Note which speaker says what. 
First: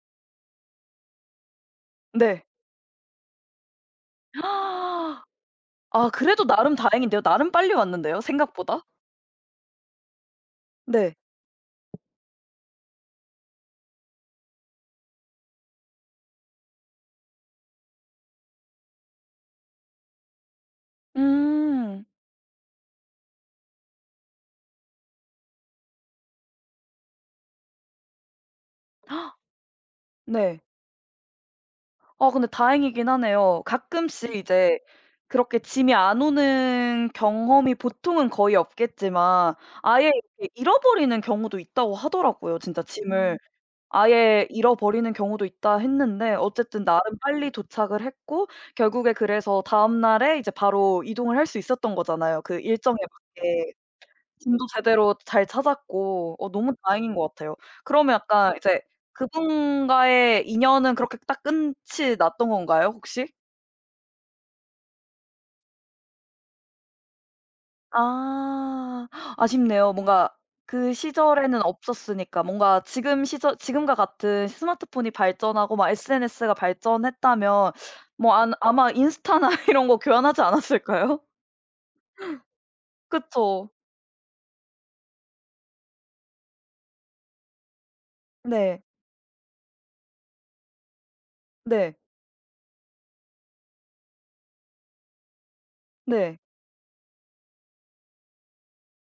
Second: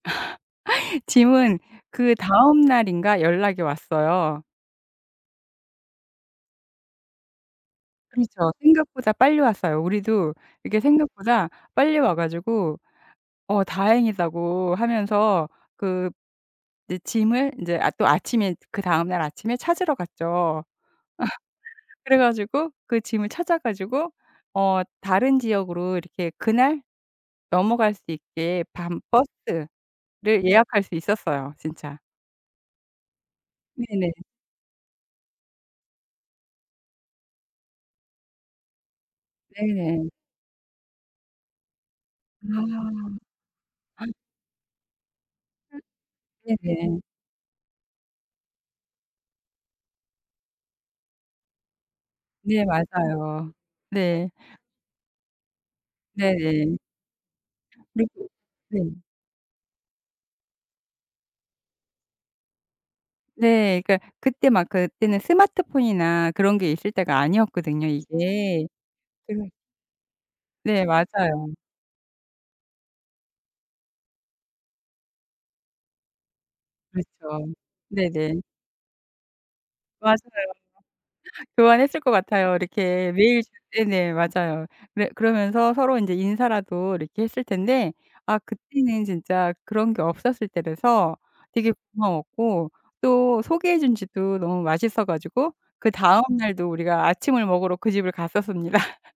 Speaker 1: 짐은 그
Speaker 2: 네.
Speaker 1: 다음 날인가 연락이 왔어요.
Speaker 2: 아 그래도 나름 다행인데요. 나름 빨리 왔는데요
Speaker 1: 그렇죠.
Speaker 2: 생각보다.
Speaker 1: 생각보다 빨리 왔어요. 우리도 이게
Speaker 2: 네.
Speaker 1: 생각보다 빨리 와 가지고 "어 다행이다."고 하면서 그 짐을 이제 아 또 아침에 그다음 날 아침에 찾으러 갔죠.
Speaker 2: 음.
Speaker 1: 그래 가지고 그 짐을 찾아 가지고 어 다른 지역으로 이렇게 그날 넘어갈 수 있게 밤 버스를
Speaker 2: 네.
Speaker 1: 예약할 수 있었어요, 진짜.
Speaker 2: 어 근데 다행이긴 하네요.
Speaker 1: 네네.
Speaker 2: 가끔씩 이제 그렇게 짐이 안 오는 경험이 보통은 거의 없겠지만 아예
Speaker 1: 네네.
Speaker 2: 이렇게 잃어버리는 경우도 있다고
Speaker 1: 아.
Speaker 2: 하더라고요, 진짜 짐을. 아예 잃어버리는 경우도 있다 했는데 어쨌든
Speaker 1: 네네.
Speaker 2: 나름 빨리 도착을 했고 결국에 그래서 다음 날에 이제 바로 이동을 할 수 있었던 거잖아요, 그
Speaker 1: 네
Speaker 2: 일정에
Speaker 1: 맞아요.
Speaker 2: 맞게.
Speaker 1: 네.
Speaker 2: 짐도 제대로 잘 찾았고. 어 너무
Speaker 1: 네네.
Speaker 2: 다행인 것 같아요.
Speaker 1: 그리고
Speaker 2: 그러면 약간 이제
Speaker 1: 네.
Speaker 2: 그분과의 인연은 그렇게 딱 끝이 났던 건가요 혹시?
Speaker 1: 네. 그니까 그때 막 그때는 스마트폰이나 그런 게 있을 때가 아니었거든요 이제.
Speaker 2: 아.
Speaker 1: 그래서
Speaker 2: 아쉽네요. 뭔가
Speaker 1: 네
Speaker 2: 그
Speaker 1: 맞아요.
Speaker 2: 시절에는 없었으니까. 뭔가 지금 시절 지금과 같은 스마트폰이 발전하고 막 SNS가
Speaker 1: 그렇죠.
Speaker 2: 발전했다면 뭐
Speaker 1: 네네.
Speaker 2: 안 아마 인스타나 이런 거
Speaker 1: 맞아요.
Speaker 2: 교환하지 않았을까요?
Speaker 1: 교환했을 것 같아요. 이렇게 매일 지
Speaker 2: 그쵸.
Speaker 1: 네네. 맞아요. 그래 그러면서 서로 인제 인사라도 이렇게 했을 텐데 아
Speaker 2: 네.
Speaker 1: 그때는 진짜 그런 게 없었을 때라서 되게
Speaker 2: 네.
Speaker 1: 고마웠고 또 소개해준 집도 너무 맛있어 가지고 그다음
Speaker 2: 네.
Speaker 1: 날도 우리가 아침을 먹으러 그 집을 갔었습니다.